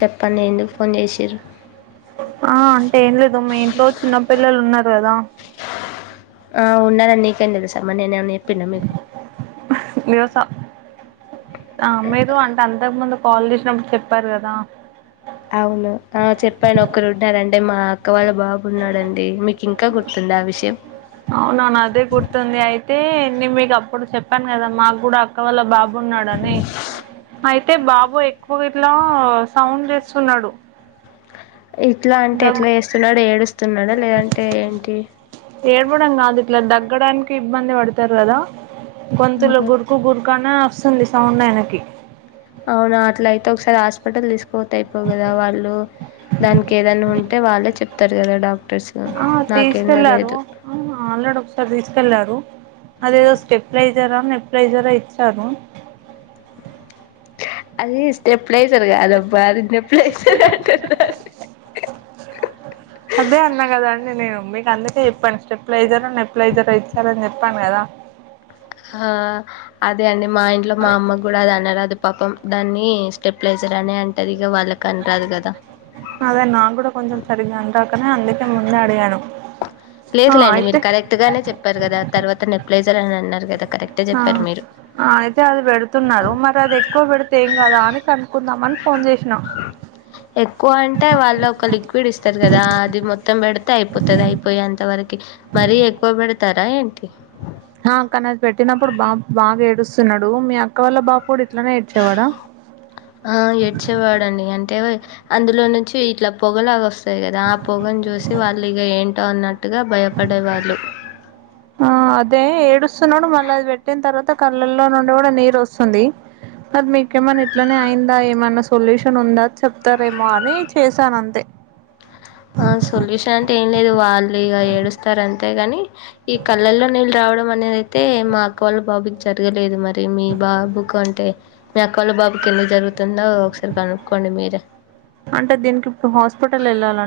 చెప్పండి ఎందుకు ఫోన్ చేసిర్రు ఆ అంటే ఏం లేదు మీ ఇంట్లో చిన్నపిల్లలు ఉన్నారు పేదా ఆ ఉన్నారని నీకేం తెలుసమ్మా నేనేమైనా చెప్పి పిన్న మీకు వ్యవసా ఆ అమ్మేదో అంటే అంతకు ముందు కాల్ చేసినప్పుడు చెప్పారు కదా టే మా అక్కవాళ్ళ బాబు ఉన్నాడండి మీకు ఇంకా గుర్తుంద ఆ విషయం అవునవును అదే గుర్తుంది అయితే నేను మీకు అప్పుడు చెప్పాను కదా మాకు కూడా అక్క వాళ్ళ బాబు బన్నాడుని అయితే బాబో ఎక్కువ ఇట్లా సౌండ్ చే సున్నాడు ఎట్లా అంటే ఎట్లా చేస్తున్నాడు ఏడుస్తున్నాడా లేదంటే ఏంటి తగ్గడానికి ఇబ్బంది పడతారు కదా గొంతులో గురుకు గురుకు అనే వస్తు వస్తుంది సౌండ్ ఆయనకి అవునా అట్ల అయితే ఒకసారి హాస్పిటల్ తీసుకు పోతే అయిపో కదా వాళ్ళు దానికి ఏదైనా ఉంటే అంటే వాళ్ళే చెప్పుతారు కదా డాక్టర్ ఆ తీసుకెళ్లారు ఆ ఆల్రెడీ ఒకసారి తీసుకెళ్లారు అదేదో స్టెప్ ప్రైజరా నెప్ ప్రైజరా ఇచ్చారు అది స్టెప్ ప్లేస్ర్గా కాదమ్మా అది నేబ్లైజర్ అదే అన్నా కదండి నేను మీకు అందుకే చెప్పండి స్టెప్లైజర్ నెప్లైజర్ ఇచ్చారని చెప్పాను కదా ఆ అదే అండి మా ఇంట్లో మా అమ్మ కూడా అది అన్నరాదు పాపం దాన్ని స్టెప్లైజర్ అనే అంటది ఇగ వాళ్ళకని రాదు గదా! అదే నా కూడా కొంచెం సరిగ్గా ఆనరాదు పక్కనే అందుకే ముందు అడిగాడు లేదులేండి మీరు కరెక్ట్ గానే చెప్పారు కదా తర్వాత నే ప్లేజ అని అన్నారు కదా ఆ అయితే అది పెడుతున్నారు మరి అది ఎక్కువ పెడితే ఏం కదా అని కనుకుందామని ఫోన్ చేసిన పిడిస్తారు కదా అది మొత్తం పెడితే అయి పాతది అయిపోయి అంత వరకు మరీ ఎక్కువ పెడతారా ఏంటి ఆ అక్క నా పెట్టినప్పుడు బాబు బాగా ఏడుస్తున్నాడు మీ అక్క వాళ్ళ బాబు కూడా ఇట్లనే ఏడ్చేవాడా ఆ ఏడ్చేవాడండి అంటే అందులో నుంచి ఇట్లా పొగలాగా వస్తాయి కదా ఆ పొగను చూసి వాళ్ళు ఇక ఏంటో అన్నట్టు ఆ అదే ఏడుస్తున్నడు మళ్ళ ఆది పెట్టిన తర్వాత కళ్ళల్లో నుండి కూడా నీరు వస్తుంది మరి మీకేమ ఇట్లోనే అయిందా ఏమన్నా సొల్యూషన్ ఉందా చెప్తారేమో అని చేశాను అంతే ఆ సొల్యూషన్ ఆంటే లేదు వాళ్ళు ఇక ఏడుస్తారు అంతే గాని ఈ కళ్ళల్లో నీళ్ళు రావడం అనేది అయితే మా అక్క వాళ్ళ బాబుకి జరగలేదు మరి అదే మీ బాబుకుంటే మీ అక్కవాళ్ళ బాబుకి ఎందుకు జరుగుతుందో ఒకసారి కనుక్కోండి మీరే అంటే దీనికి ఇప్పుడు హాస్పిటల్ వెళ్ళాల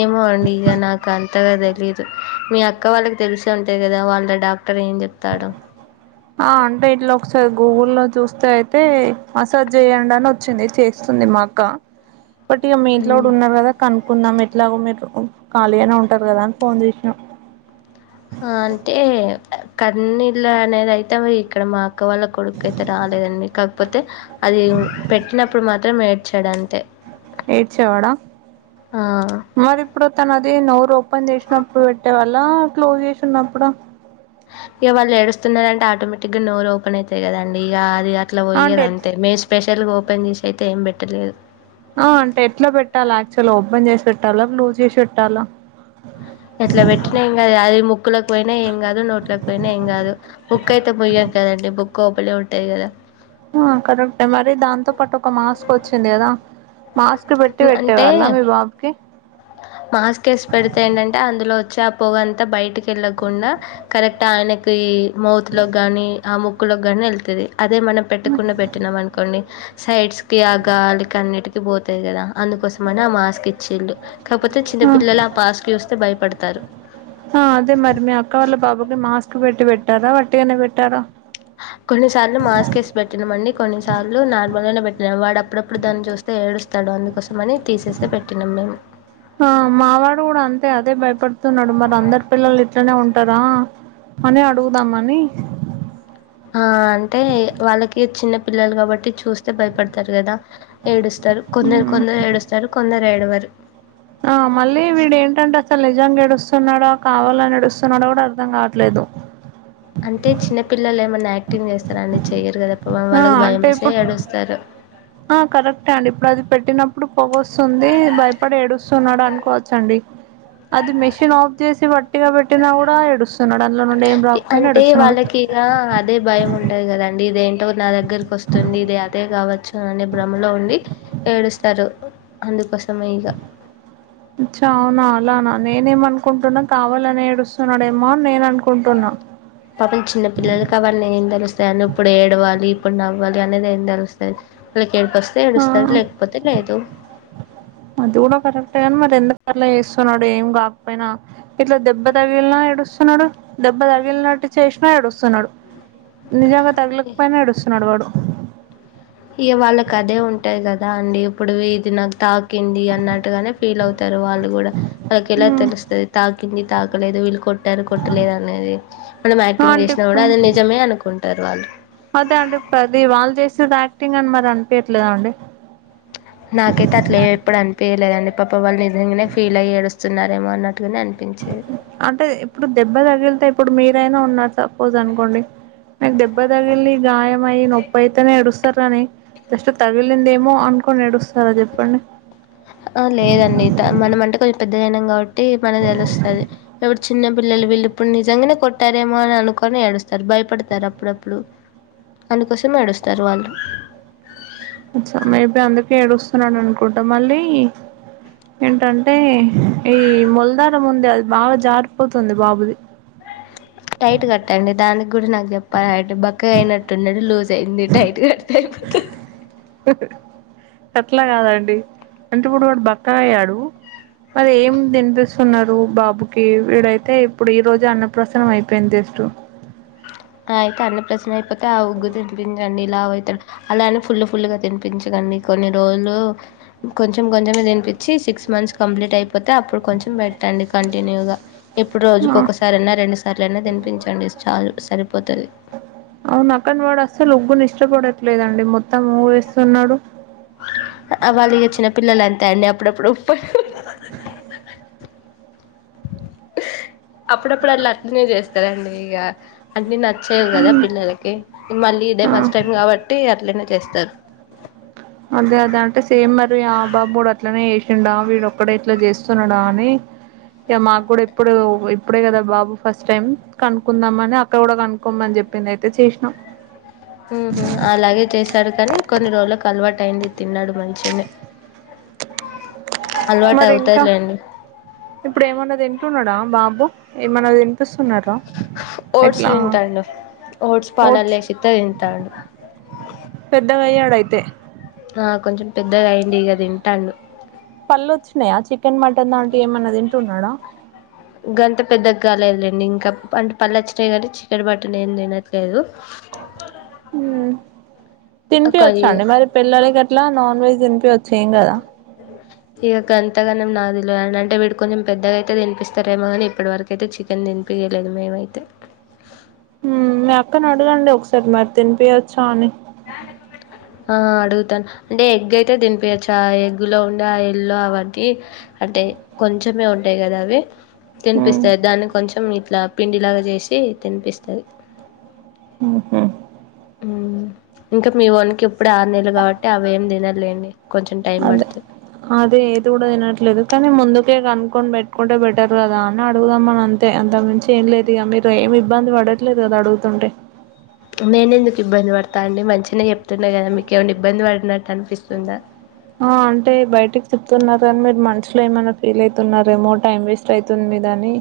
ఏమో అండి ఇక నాకుంతగాతలిదు మీ అక్క వాళ్ళకి తెలిసే ఉంటది కదా వాళ్ళ డాక్టర్ ఏం చెప్తాడు ఆ అంటే ఇట్లా ఒకసారి గూగుల్లో లో చూస్తే అయితే మసాజ్ చేయండి అని వచ్చింది చేస్తుంది మా అక్క ఏటీఎం మీ ఇంట్లో ఉందా లేదా కనుక్కుం కుందాం ఎట్లాగో మీరు ఖాళీగనే ఉంటరు కదా అని ఫోన్ చేసిన ఆ అంటే కన్నీళ్లు అనేది అయితే ఇక్కడ మాకు క్క వాళ్ళ కొడుకు అయితే రాలేదండి కాకపోతే అది పెట్టినప్పుడు మాత్రం మాత్రం ఏడ్చాడంతే ఏడ్చేవాడా ఆ మరి ఇప్పుడు తనది నోరు పని చేసినప్పుడు పెట్టే వాళ్ళ క్లోజ్ చేసిన్నప్పుడ ఇక వాళ్ళు ఏడుస్తున్నారంటే ఆటోమేటిక్గా నోర్ ఓపెన్ అయితయి కదండి ఇక అది అట్లా పోయేది అంటే అంతే మేము స్పెషల్ పని చేసి అయితే ఏం పెట్టలేదు ఆ ట్టాల బ్లూజేష వెట్టాల ఎట్లా పెట్టినా ఎంకాదు అది ముక్కులకు పోయినా ఏం కాదు నోట్ల పోయినా ఏం కాదు బుక్ అయితే ముయ్యం కదండి బుక్ ఓపెనే ఉంటాయి కదా ఆ కరెక్ట్ మరి దాంతో పాటు ఒక మాస్క్ వచ్చింది కదా మాస్క్ పెట్టి అంటే పెట్టేవాళ్ళ మీ బాబుకి మాస్క్ వేసి పెడితే ఏంటంటే అందులో వచ్చి పోగంత బయటికి కెళ్ళకుండ కరెక్ట్ ఆయనకి మౌత్లో కానీ ఆ ముక్కులోకి కానీ వెళ్తది అదే మనం పెట్టకుండా పెట్టినాం అనుకోండి సైడ్స్ కి ఆ గాలి కన్నిటి ఇ త్ పో తేఆది కదా అందుకోసమని ఆ మాస్క్ ఇచ్చిండు కాకపోతే చిన్నపిల్లలు ఆ మాస్క్ చూస్తే భయపడతారు ఆ టి వెట్టార వట్టిగనే వెట్టార కొన్నిసార్లు మాస్క్ వేసి పెట్టినమండి కొన్నిసార్లు నార్మల్గానే పెట్టినాం వాడు అప్పుడప్పుడు దాన్ని చూస్తే ఏడుస్తాడు అందుకోసమని తీసేస్తే పెట్టినాం మేము ఆ మావాడు కూడా అంతే అదే భయపడుతున్నాడు మరి అందరు పిల్లలు ఇట్లనే ఉంటారా అని అడుగుదామని ఆ! అంటే వాళ్ళకి చిన్న పిల్లలు కాబట్టి చూస్తే భయపడతారు కదా ఏడుస్తారు కొందలు మ్మ్. కొందరు ఏడుస్తారు కొందరు ఏడువరు ఆ మళ్ళీ వీడు ఏంటంటే అసలు నిజంగా ఏడుస్తున్నాడో కావాలని ఏడుస్తున్నాడో కూడా అర్థం కావట్లేదు అంటే చిన్నపిల్లలు ఎమన్నా యాక్టింగ్ చేస్తార అండి చెయరు కదా ఆ అంటే ఇప్పుడు ఆ కరెక్టే అండి ఇప్పుడు అది పెట్టిన ఇప్పుడు పొగొస్తుంది భయపడి ఏడుస్తున్నాడు అనుకోవచ్చండి అది మెషన్ ఆఫ్ చేసి వట్టిగా పెట్టినా కూడా ఎడుస్తు అంటే వాళ్ళకి ఇలా అదే భయం ఉంటది కదండి ఇదేంటో నా దగ్గరకి వస్తుంది ఇది అదే కావచ్చు అని భ్రమలో ఉండి ఏడుస్తారు అందుకొస అచ్చా అవున అలానా నేనేమ అనుకుంటున్నా కావాలని ఏడుస్తున్నాడేమో నేను అనుకు పాపలు చిన్నపిల్లల కావడి నే తెలుస్తా వను ఇప్పుడు ఏడవాలి ఇప్పుడు నవ్వాలి అనేది ఏం తెలుస్తుంది ఏడ్పు వస్తే ఆ ఏడుస్తడు లేకపోతే లేదు అది కూడా కరెక్ట్గాని మరి ఎంత పర్లే చేస్తున్నాడు ఏం కాకపోయినా ఇట్లా దెబ్బ తగిలినా ఎడుస్తున్నాడు దబ్బ తగిలినట్టు చేసినా ఏడుస్తున్నాడు నిజాంగా తగలికపోయినా ఏడుస్తున్నాడు వాడు ఇ వాళ్ళకి అదే ఉంటాయి కదా అండి ఇప్పుడు ఇది నాకు తాకింది అన్నట్టుగానే ఫీల్ అవుత వాళ్ళు కూడా వాళ్ళకి ఎలా తెలుస్తుంది తా కింది తాకలేదు విళ్కొట్ రు కొట్టలేదు అనేది మనం యాక్టింగ్ ఆంటీ చేసినా కూడా ఇప్పుడు అది నిజమే అనుకుంటారు వాళ్ళు టింగ్ అని మరి అనిపయట్లేదా అండి నాకైతే అట్ల ఏ ఎప్పుడు అనిపయలేదండి పాప వాళ్ళు నిజంగానే ఫీలయి ఏడుస్తున్నారేమో అన్నటుగానే అనిపిస్ అంటే ఇప్పుడు దెబ్బ తగిలితే ఇప్పుడు మీరైనా ఉన్నారు సపోజ్ అనుకోండి మీకు దెబ్బ తగిలి గాయం అయి్యి నొప్పి అయితేనే ఏడుస్తారాని జస్ట్ తగిలిందేమో అనుకోని ఏడుస్తారా చెప్పండి ఆ లేదండి మనం అంటే కొ పెద్దదనాం కాబట్టి మనది తెలుస్తుంది ఎప్పుడు చిన్న పిల్లలు వీళ్ళు ఇప్పుడు నిజంగానే కొట్టారేమో అని అనుకొని ఏడుస్తారు భయపడతారు అప్పుడప్పుడు అందుకోసం ఏడుస్తారు వాళ్ళు అ మేబి అందుకే ఏడుగుస్తున్నాడు అనుకుంటా మళ్ళీ ఏంటంటే ఈ ములధారం ఉంది అది బాగా జారిపోతుంది బాబుది [unintelligible] అ బక్క అయినట్టున్నడు లూజ్ అయింది టైట్గా [unintelligible] పక్క అట్లా కాదండి అంటే ఇప్పుడు వాడు బక్క అయ్యాడు మరి ఏం తినిపిస్తున్నారు బాబుకి వీడైతే ఇప్పుడు ఈ రోజు అన్నప్రసన్నం అయిపోయింది జస్టు అయితే అన్నప్రాసన అయిపోతే ఆ ఉగ్గు తినిపించండి ఇలా అవుతడు అలా అని ఫుల్ ఫుల్ గా తినిపించకండి కొన్ని రోజులు కొంచెం కొంచము తినిపించి సిక్స్ మంత్స్ కంప్లీట్ అయిపోతే అప్పుడు కొంచెం పెట్టండి కంటిన్యూగా ఇప్పుడు రోజుకు ఆ ఒకసారి అయినా రెండు సార్లు అనా తినిపించండి చాలు సరిపో అవునా అక్క కానీ వాడు అస్సలు ఉగ్గనీ ఇష్టపడ చూడట్లేదండి మొత్తం మూవేస్తున్నాడు. వాళ్ళకి వచ్చిన పిల్లలు అంతే అండి అప్పుడప్పుడుప్పుడు అప్పుడప్పుడు అళ్ళు అట్నే చేస్తారండి ఇక అన్ని నాకు చ్చేవు కదా పిల్లలకి మళ్ళీ ఇదే ఆ ఫస్ట్ టైమ్ కాబట్టి అట్లనే చేస్తారు అదే అద అంటే సేమ్ మరి ఆ బాబు కూడా అట్లనే చేసిండా వీడు ఒక్కడే ఇట్ల చేస్తున్నాడా అని ఇక మాకు కూడా ఇప్పుడు ఇప్పుడే కదా బాబు ఫస్ట్ టైం కనుకుందాం అని అక్కడ కూడా కనుకోమని చెప్పింది అయితే చేసినా ఊహుమ్ అలాగే చేశాడు కానీ కొన్ని రోజులకు అలవాటు టయ్యింది తిన్నాడు మంచిగనే మరి ఇంకా ఇప్పుడు ఏమన్న దింటున్నాడా బాబు ఏమైన విన్పిస్తున్నార ఓట్స్ తింటాండు ఓట్స్ పాలల్లో వేసితే తింటాండు. ఐతే ఆ కొంచెం పెద్దగా అయిండిక తింటాడు. పళ్ళు స్తున్నాడా? గంత పెద్దగా కాలేదులేండి. ఇంకా అంటే పళ్ళు వచ్చినాయ్ కానీ చికెన్ మటన్ ఏం తినట్లేదు ఒక తినిపియచ్చాండి మరి పిల్లలకి అట్లా నాన్ వెజ్ తినిపియాదు చు ఏంగాదా ఇగ గంతగానం నాకు తెలువదండి అంటే వీడు కొంచెం పెద్దగా అయితే తినిపిస్తారేమో కానీ ఇప్పటివరకయితే చికెన్ తినిపియలేదు మేమైతే మీ అక్కను అడుగండి ఒకసారి మరి తినిపియచ్చా అని, ఆ అడుగుతాను అంటే ఎగ్ అయితే తినిపయచ్చ ఎగ్గులో ఉండే ఆ ఎల్లొ అవంటి అంటే కొంచెమే ఉంటాయి కదా అవి తినిపిస్తాయి దాన్ని కొంచెం ఇట్లా పిండిలాగా చేసి తినిపిస్తాయి ఉహు ఉ ఇంకా మీ వోన్కి ఇప్పుడే ఆరు నెలు కావట్టి అవి ఏం తినరులేండి కొంచెం టైం అదే పడుతే అదే ఏది కూడా తినట్లేదు కానీ ముందుకే కనుక్కొని పెట్టుకుంటే బెటర్ కదా అని అడుగుదాం అని అంతే అంతకుమించి ఏం లేదు ఇక మీరు ఏమి ఇబ్బంది పడట్లేదు కదా అడుగుతుంటే తాండి మంచిగానే చెప్తున్నా కదా మీకు ఏమైనా ఇబ్బంది పడినట్టు అనిపిస్తుందా ఆ అంటే బయటికి చెప్తున్నారు గని మీరు మనుసులో ఏమైనా ఫీల్ అయితున్నారేమో టైం వేస్ట్ అయితుంది మీదని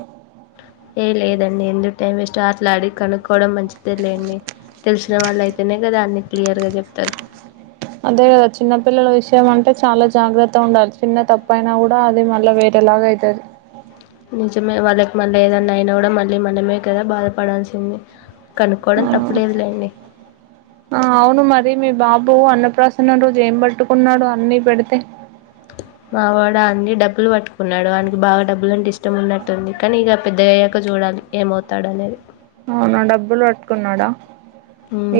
ఏ లేదండి ఎందుకు టైం వేస్ట్ ఆట్లా అడిగి కనుక్కోవడం మంచిది తెలియండి తెలిసిన వాళ్ళ అయి అయితనే గదా అండి క్లియర్గా చెప్తరు అదే కదా చిన్నపిల్లల విషయం అంటే చాలా జాగ్రత్త ఉండాలి చిన్న తప్ప అయినా కూడా అది మళ్ళా వేరేలాగ అయితది నిజమే వాళ్ళకి మళ్ళ ఏదన్నా అయినా కూడా మళ్ళీ మనమే కదా బాధపడాల్సింది కనుక్కోవడం తప్పులేదులేండి రో అన్నప్రాసన రోజు ఏం పట్టుకున్నాడు అన్నీ పెడితే మావాడ అండి డబ్బులు పట్టుకున్నాడు ఆనికి బాగా డబ్బులు అంటే ఇష్టం ఉన్నట్టుంది కానీ ఇగ పెద్దగ అయ్యాక చూడాలి ఏమవుతాడు అనేది అవునా డబ్బులు పట్టుకున్నాడా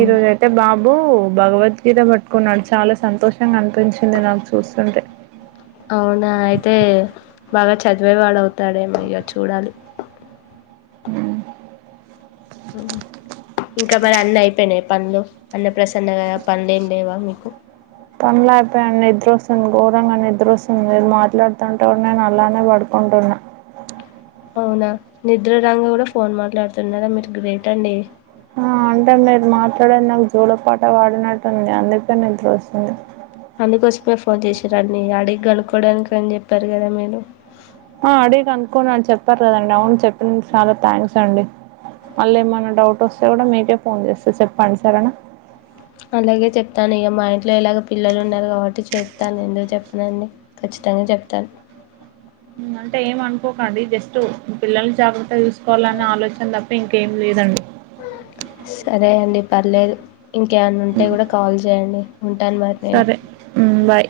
ఈ రోజై అయితే బాబు బో భగవద్గీత పట్టుకున్నాడు చాలా సంతోషంగా అనిపించింది నాకు చూస్తుంటే అవునా అయితే బాగా చదివేవాడు అవుతాడేమో ఇగ చూడాలి అ ఉ ఇంకా మరి అన్నీ అయిపెనయ పనులు అన్న ప్రసన్న కదా పనులు ఏం లేవా మీకు పనులు అయిపోయా నిద్ర వస్తుంది ఘోరంగా నిద్ర వస్తుంది మీరు మాట్లాడుతుంటే నేను అలానే పడుకుంటున్నా అవునా నిద్ర రాంగ కూడా ఫోన్ మాట్లాడుతున్నారా మీరు గ్రేట్ అండి ఆ అంటే మీరు మాట్లాడేది నాకు జోలపాట పాడినట్టుంది అందుకే నిద్రస్తుంది అందుకోసమే ఫోన్ చేసిరండి అడిగి కనుక్కోవడానికి అని చెప్పారు కదా మీరు ఆ అడిగి కనుకొని అని చెప్తారు కదండి అవును చెప్పిన చాలా థ్యాంక్స్ అండి మళ్ళీ ఏమైనా డౌట్ వస్తే కూడా మీకే ఫోన్ చేస్తే చెప్పండి సరేనా అలాగే చెప్తాను ఇక మా ఇంట్లో ఇలాగొ పిల్లలు ఉన్నారు కాబట్టి చెప్తాను ఎందుకు చెప్పనండి ఖచ్చితంగా చెప్తాను అంటే ఏం అనుకోకండి జస్ట్ పిల్లల్ని జాగ్రత్త చూస్ పోలన్నీ ఆలోచనలు అత్ ఇంకేం లేదండి సరే అండి పర్లేదు ఇంకేమన్న ఉంటే కూడా కాల్ చేయండి ఉంటాను మరి నేను సరే బాయ్